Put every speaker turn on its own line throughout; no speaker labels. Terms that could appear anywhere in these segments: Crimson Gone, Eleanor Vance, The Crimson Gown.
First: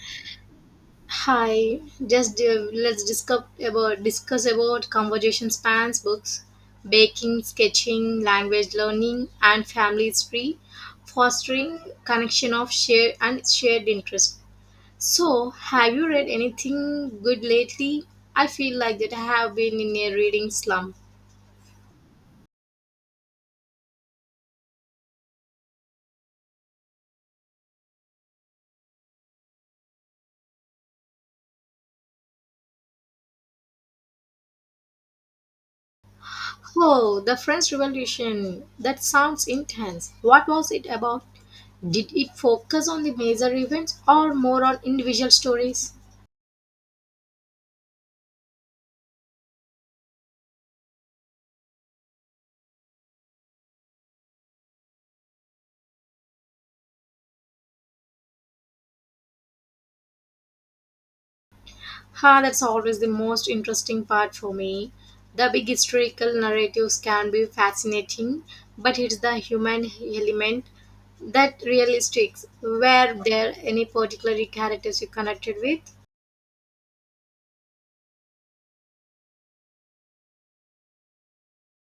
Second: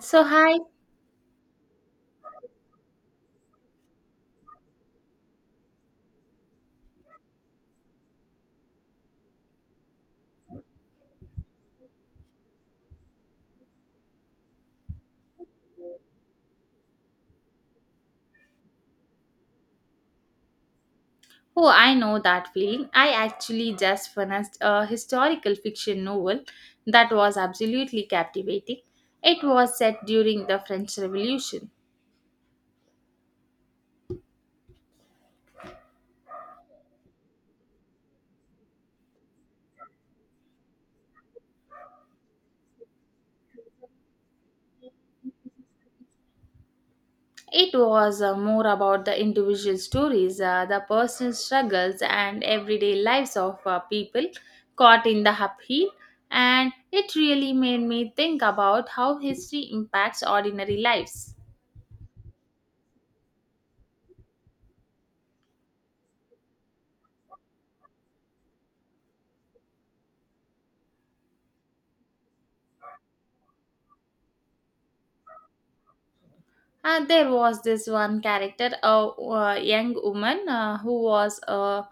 So, hi.
Hi, just let's discuss about conversation spans, books, baking, sketching, language learning, and family history, fostering connection of shared interest. So, have you read anything good lately? I feel like that I have been in a reading slump.
Oh, I know that feeling. I actually just finished a historical fiction novel that was absolutely captivating. It was set during the French Revolution.
Oh, the French Revolution. That sounds intense. What was it about? Did it focus on the major events or more on individual stories?
It was more about the individual stories, the personal struggles, and everyday lives of people caught in the upheaval. And it really made me think about how history impacts ordinary lives.
Ha, that's always the most interesting part for me. The big historical narratives can be fascinating, but it's the human element that really sticks. Were there any particular characters you connected with?
And there was this one character, a young woman who was a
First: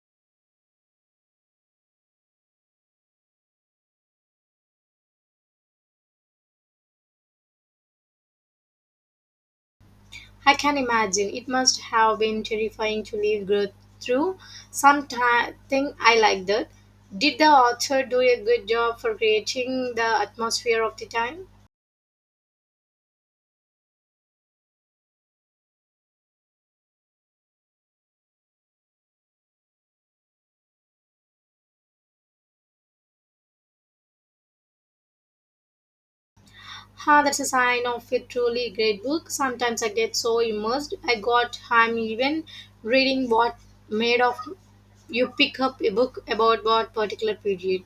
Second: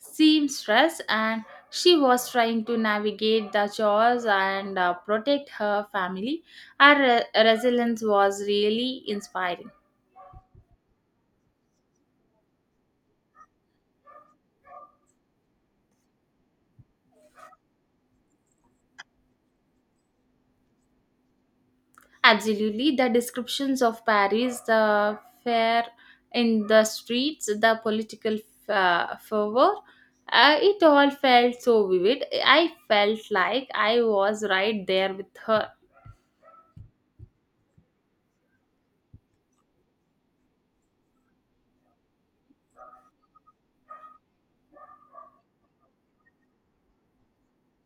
seamstress and she was trying to navigate the chores and protect her family. Her resilience was really inspiring.
I can imagine it must have been terrifying to live growth through. Something I like that. Did the author do a good job for creating the atmosphere of the time?
Absolutely, the descriptions of Paris, the fair in the streets, the political fervor, it all felt so vivid. I felt like I was right there with her.
Ah, that's a sign of a truly great book. Sometimes I get so immersed. I'm even reading what made of you pick up a book about what particular period.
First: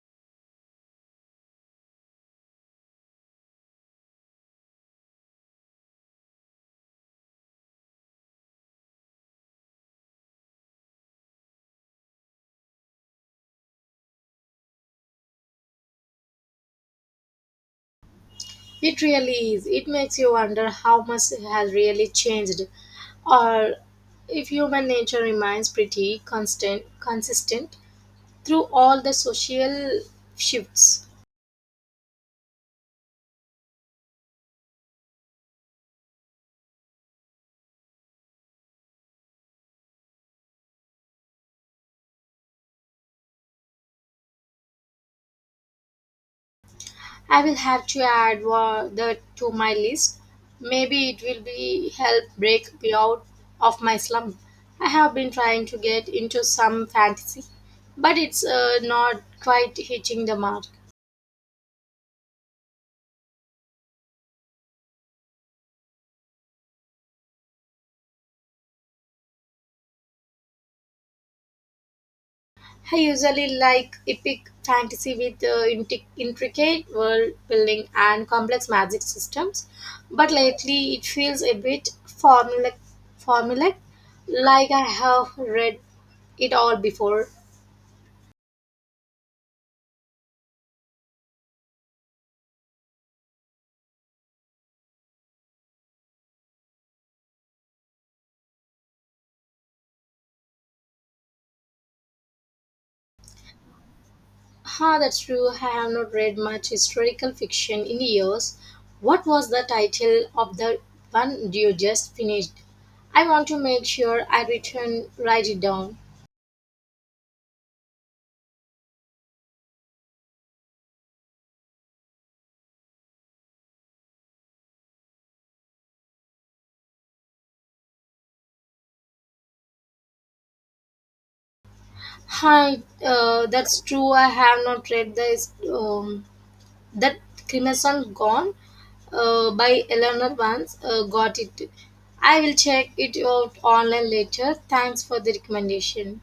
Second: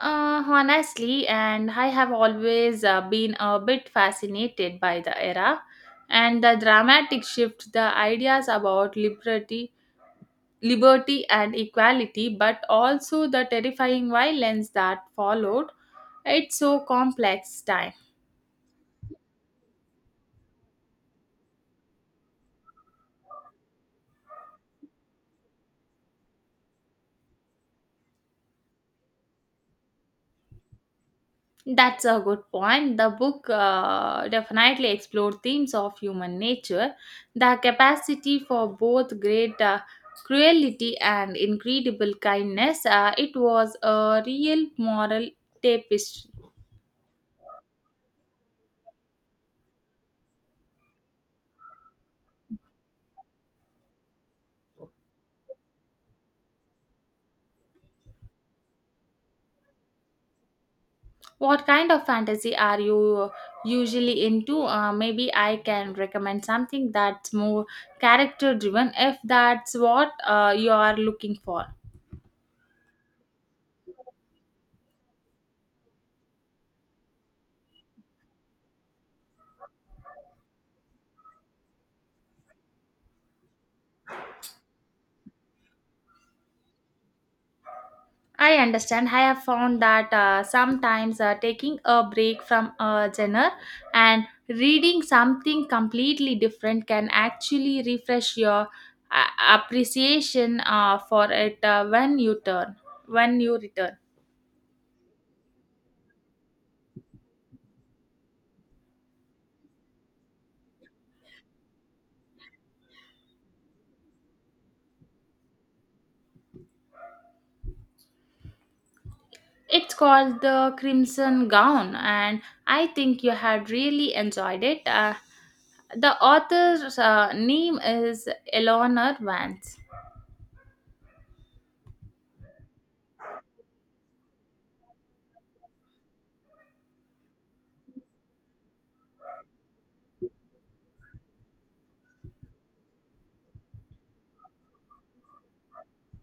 Honestly, and I have always been a bit fascinated by the era and the dramatic shift, the ideas about liberty, liberty and equality, but also the terrifying violence that followed. It's so complex time.
It really is. It makes you wonder how much has really changed, or if human nature remains pretty constant, consistent through all the social shifts.
That's a good point. The book definitely explored themes of human nature, the capacity for both great cruelty and incredible kindness. It was a real moral tapestry.
I will have to add that to my list. Maybe it will be help break me out of my slump. I have been trying to get into some fantasy, but it's not quite hitting the mark.
What kind of fantasy are you usually into? Maybe I can recommend something that's more character driven if that's what you are looking for.
I usually like epic fantasy with intricate world building and complex magic systems, but lately it feels a bit formulaic like I have read it all before.
I understand. I have found that sometimes taking a break from a genre and reading something completely different can actually refresh your appreciation for it when you return.
Ah, that's true. I have not read much historical fiction in years. What was the title of the one you just finished? I want to make sure I return write it down.
It's called The Crimson Gown, and I think you had really enjoyed it. The author's name is Eleanor Vance.
Hi, that's true. I have not read this. That Crimson Gone by Eleanor Vance, got it. I will check it out online later. Thanks for the recommendation.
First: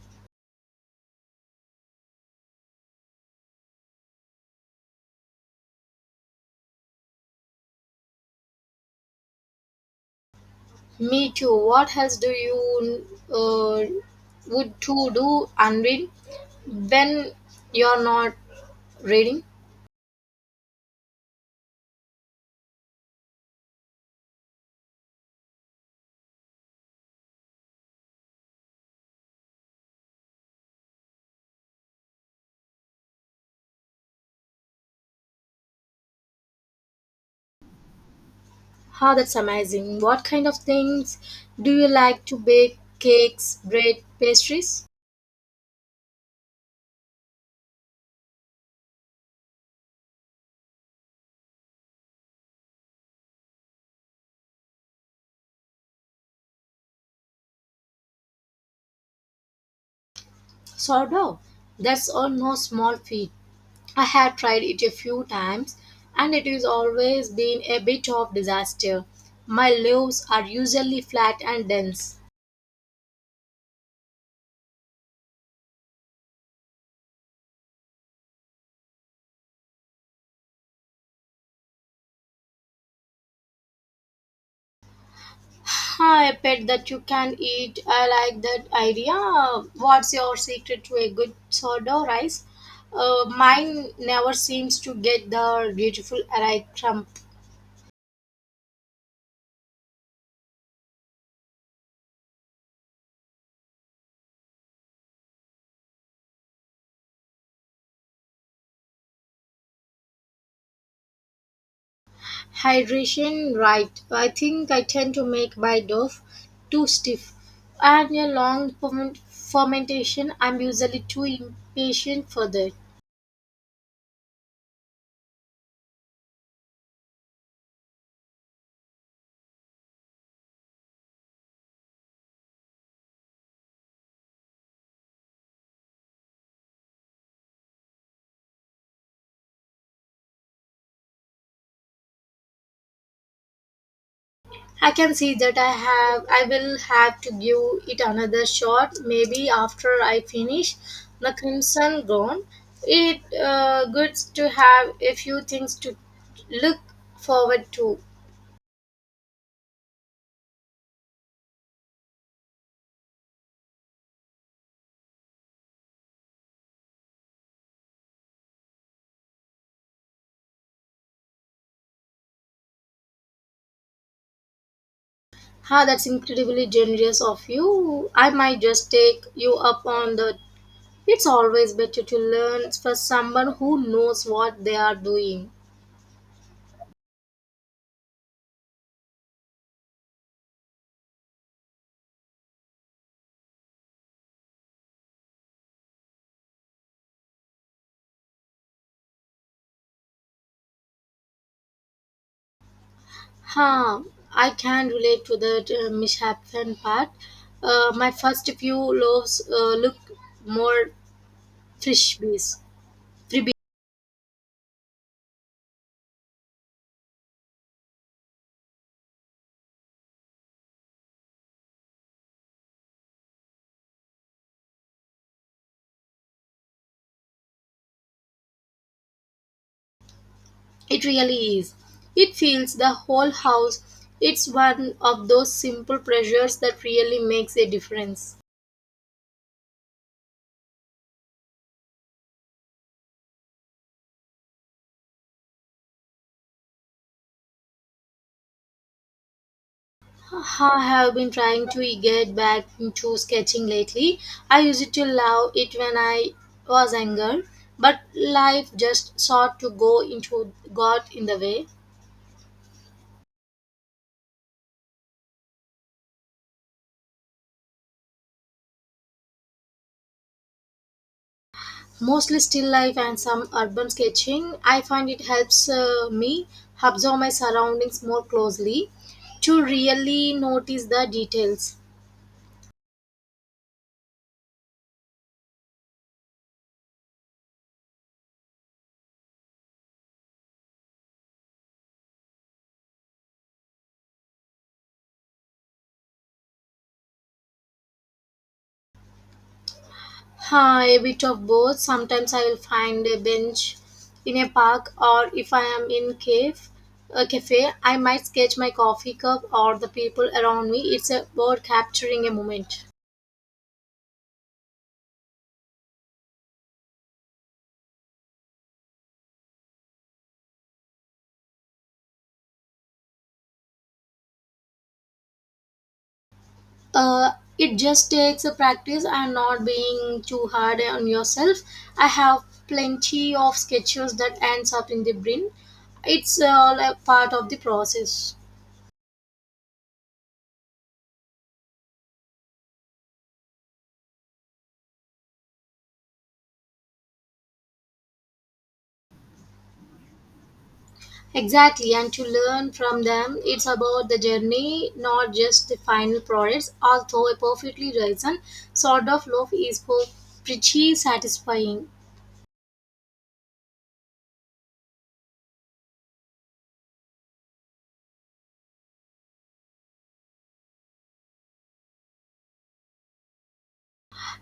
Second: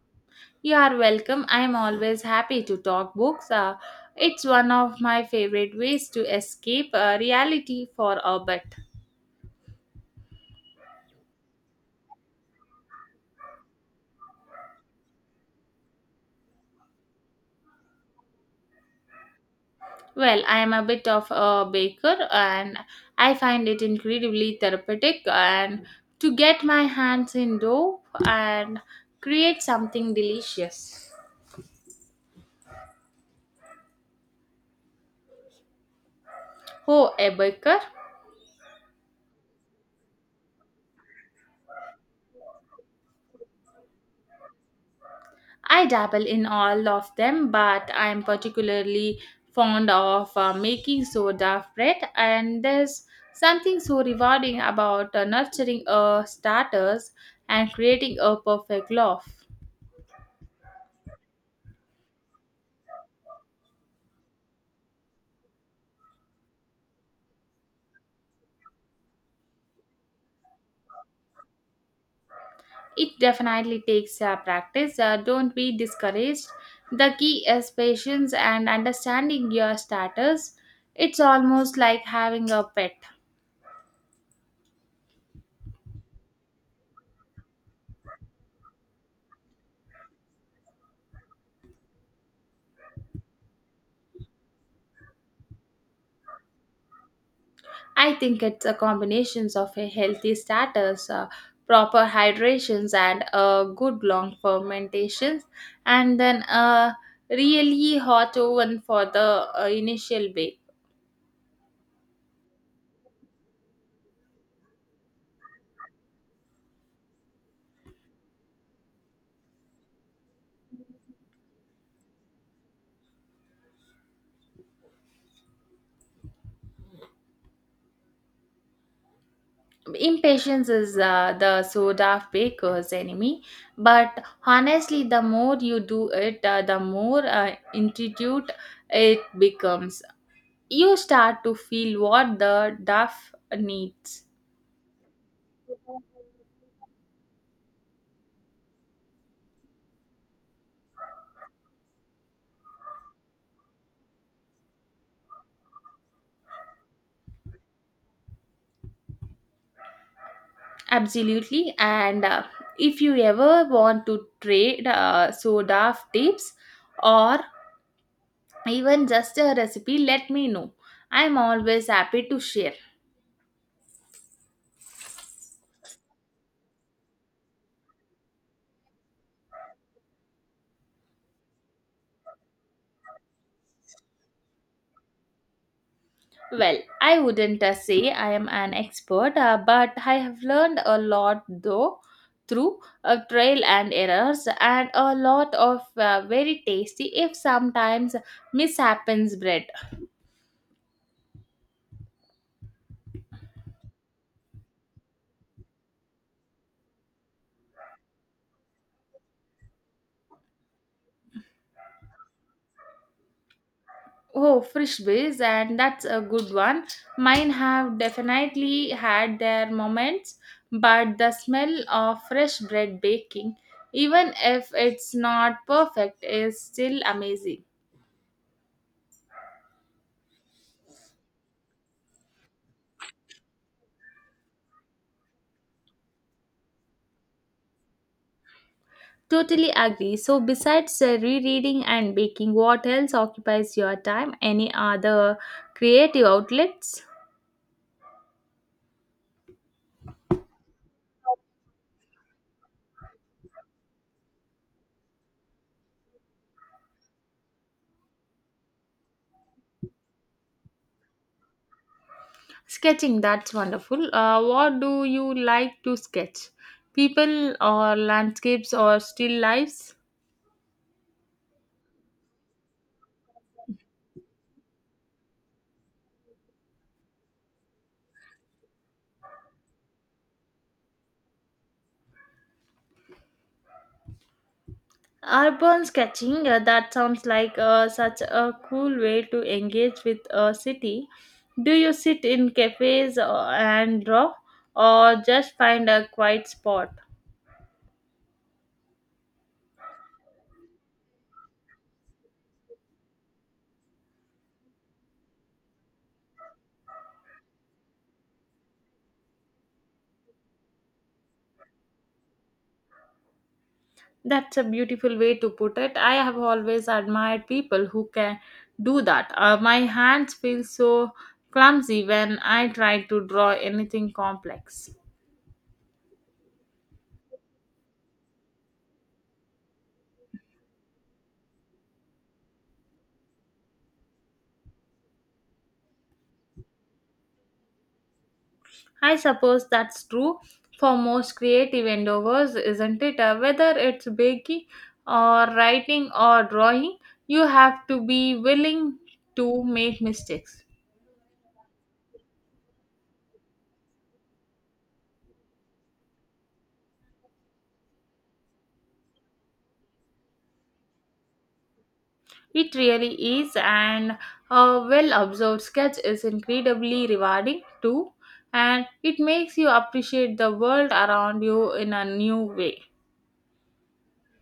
You are welcome. I am always happy to talk books. It's one of my favorite ways to escape reality for a bit.
Me too. What else do you uh, would to do and read when you're not reading?
Well, I am a bit of a baker and I find it incredibly therapeutic and to get my hands in dough and create something delicious. Oh, a baker?
Huh, that's amazing. What kind of things do you like to bake? Cakes, bread, pastries?
I dabble in all of them, but I am particularly fond of making soda bread, and there's something so rewarding about nurturing a starters and creating a perfect loaf.
Sourdough. That's all no small feat. I have tried it a few times and it has always been a bit of disaster. My loaves are usually flat and dense.
It definitely takes practice. Don't be discouraged. The key is patience and understanding your starters. It's almost like having a pet.
Huh? A pet that you can eat. I like that idea. What's your secret to a good sourdough rice? Mine never seems to get the beautiful array crumb.
I think it's a combinations of a healthy status, proper hydrations, and a good long fermentations, and then a really hot oven for the initial bake.
Hydration, right. I think I tend to make my dough too stiff. And a fermentation, I'm usually too impatient for that.
Impatience is the soda baker's enemy, but honestly, the more you do it, the more intuitive it becomes. You start to feel what the duff needs.
I can see that I will have to give it another shot maybe after I finish the Crimson Gown. It good to have a few things to look forward to.
Absolutely. And if you ever want to trade soda tips or even just a recipe, let me know. I'm always happy to share.
Ah, that's incredibly generous of you. I might just take you up on that. It's always better to learn for someone who knows what they are doing.
Well, I wouldn't say I am an expert, but I have learned a lot though through trial and errors and a lot of very tasty, if sometimes mishappens bread.
Huh, I can relate to that mishappen part. My first few loaves look more frisbees. Freebie.
Oh, fresh ways, and that's a good one. Mine have definitely had their moments, but the smell of fresh bread baking, even if it's not perfect, is still amazing.
It really is. It fills the whole house. It's one of those simple pleasures that really makes a difference.
Totally agree. So, besides rereading and baking, what else occupies your time? Any other creative outlets?
I have been trying to get back into sketching lately. I used to love it when I was younger, but life just sought to go into got in the way.
Sketching, that's wonderful. What do you like to sketch? People or landscapes or still lives?
Mostly still life and some urban sketching. I find it helps me observe my surroundings more closely to really notice the details.
Urban sketching, that sounds like such a cool way to engage with a city. Do you sit in cafes and draw, or just find a quiet spot?
Huh, a bit of both. Sometimes I will find a bench in a park, or if I am in cave a cafe, I might sketch my coffee cup or the people around me. It's about capturing a moment.
That's a beautiful way to put it. I have always admired people who can do that. My hands feel so clumsy when I try to draw anything complex.
uh, it just takes a practice and not being too hard on yourself. I have plenty of sketches that ends up in the bin. It's all a part of the process.
I suppose that's true for most creative endeavors, isn't it? Whether it's baking or writing or drawing, you have to be willing to make mistakes.
Exactly, and to learn from them, it's about the journey, not just the final products, although a perfectly risen sort of loaf is pretty satisfying.
It really is, and a well observed sketch is incredibly rewarding too, and it makes you appreciate the world around you in a new way.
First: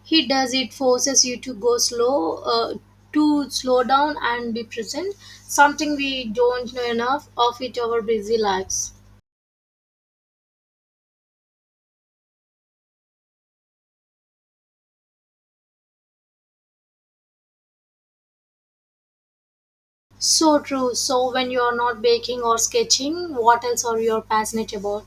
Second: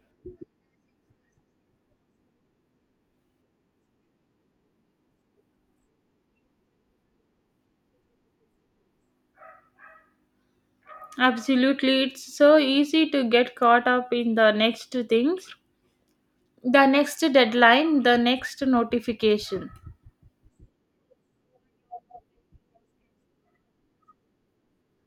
He does it forces you to go slow, to slow down and be present, something we don't know enough of it our busy lives.
Absolutely, it's so easy to get caught up in the next things. The next deadline, the next notification.
So true. So when you are not baking or sketching, what else are you passionate about?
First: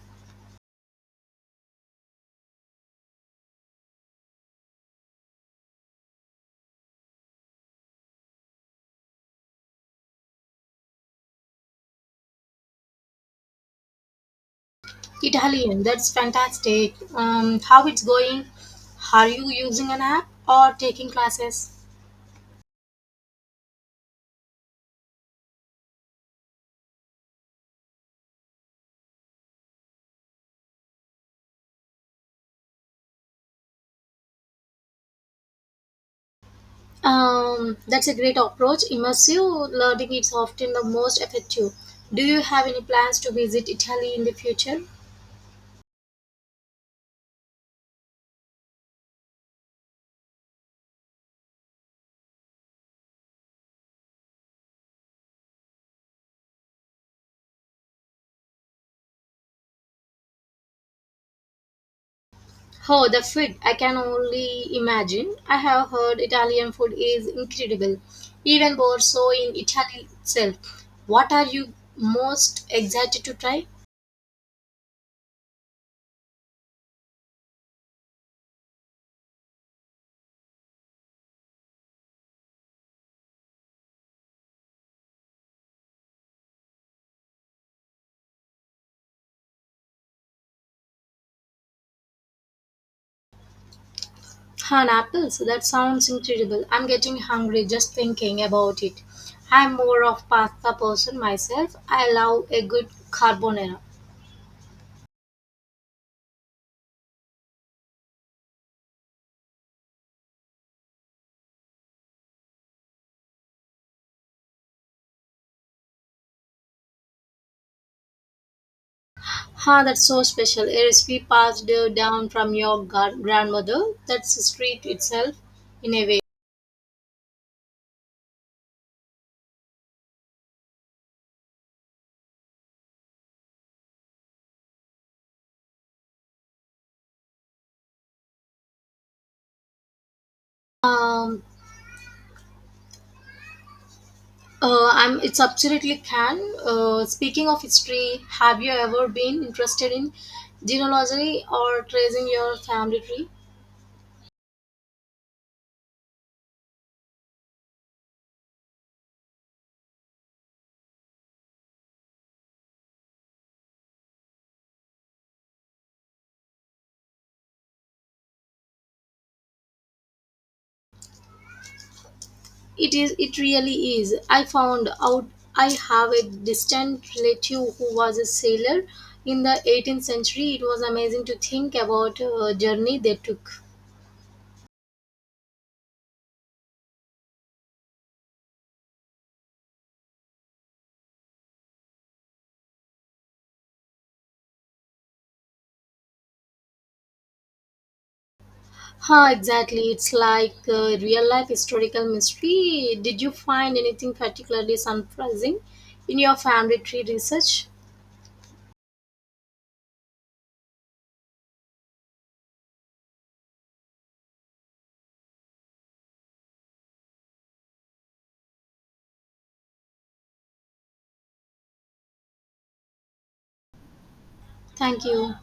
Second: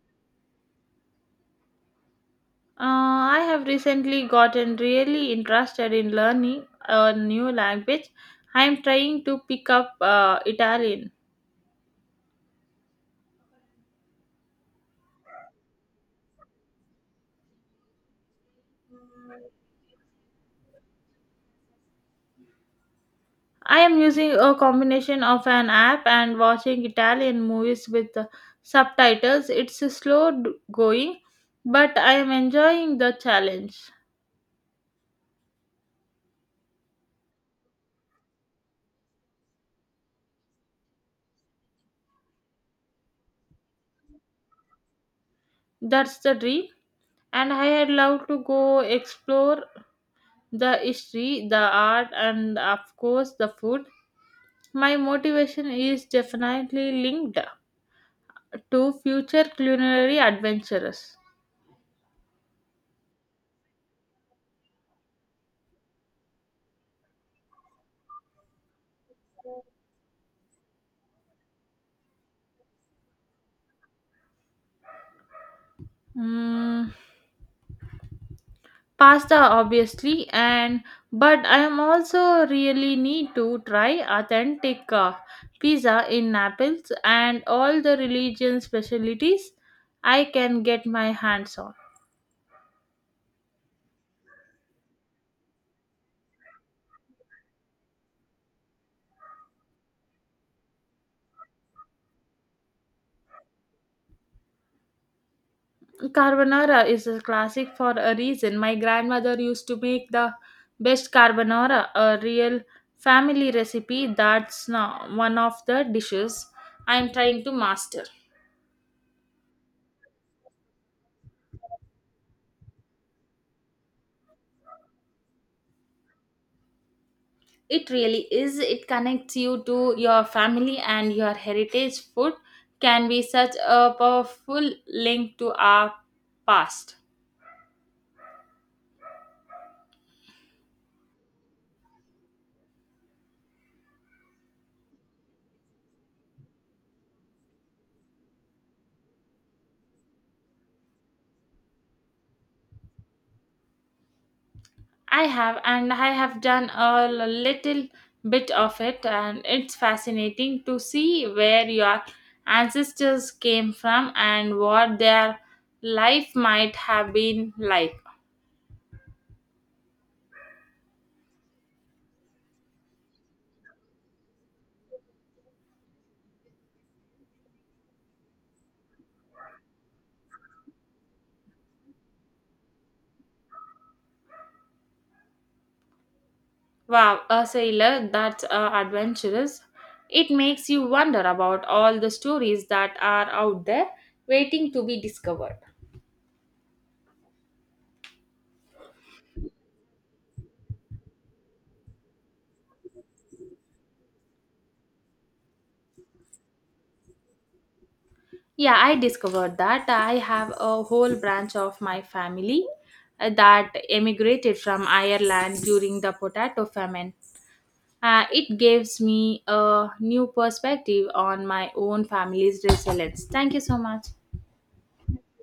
I have recently gotten really interested in learning a new language. I am trying to pick up Italian.
Italian, that's fantastic. How it's going? Are you using an app or taking classes?
I am using a combination of an app and watching Italian movies with the subtitles. It's a slow going, but I am enjoying the challenge.
That's a great approach. Immersive learning is often the most effective. Do you have any plans to visit Italy in the future?
That's the dream. And I had loved to go explore the history, the art, and of course the food. My motivation is definitely linked to future culinary adventures.
Oh, the food! I can only imagine. I have heard Italian food is incredible, even more so in Italy itself. What are you most excited to try?
Mm, pasta obviously and but I am also really need to try authentic pizza in Naples and all the religion specialties I can get my hands on.
Han apples. That sounds incredible. I'm getting hungry just thinking about it. I'm more of pasta person myself. I love a good carbonara.
Carbonara is a classic for a reason. My grandmother used to make the best carbonara, a real family recipe that's now one of the dishes I'm trying to master.
Ha, that's so special. A recipe passed down from your grandmother. That's street itself in a way.
It really is. It connects you to your family and your heritage. Food can be such a powerful link to our past.
Um, I'm, it's absolutely can. Speaking of history, have you ever been interested in genealogy or tracing your family tree?
I have, and I have done a little bit of it, and it's fascinating to see where your ancestors came from and what their life might have been like.
It is. It really is. I found out I have a distant relative who was a sailor in the 18th century. It was amazing to think about journey they took.
Wow, a sailor that's adventurous. It makes you wonder about all the stories that are out there waiting to be discovered.
Huh, exactly. It's like real life historical mystery. Did you find anything particularly surprising in your family tree research?
Yeah, I discovered that I have a whole branch of my family that emigrated from Ireland during the potato famine. It gives me a new perspective on my own family's resilience. Thank you so much.
Thank you.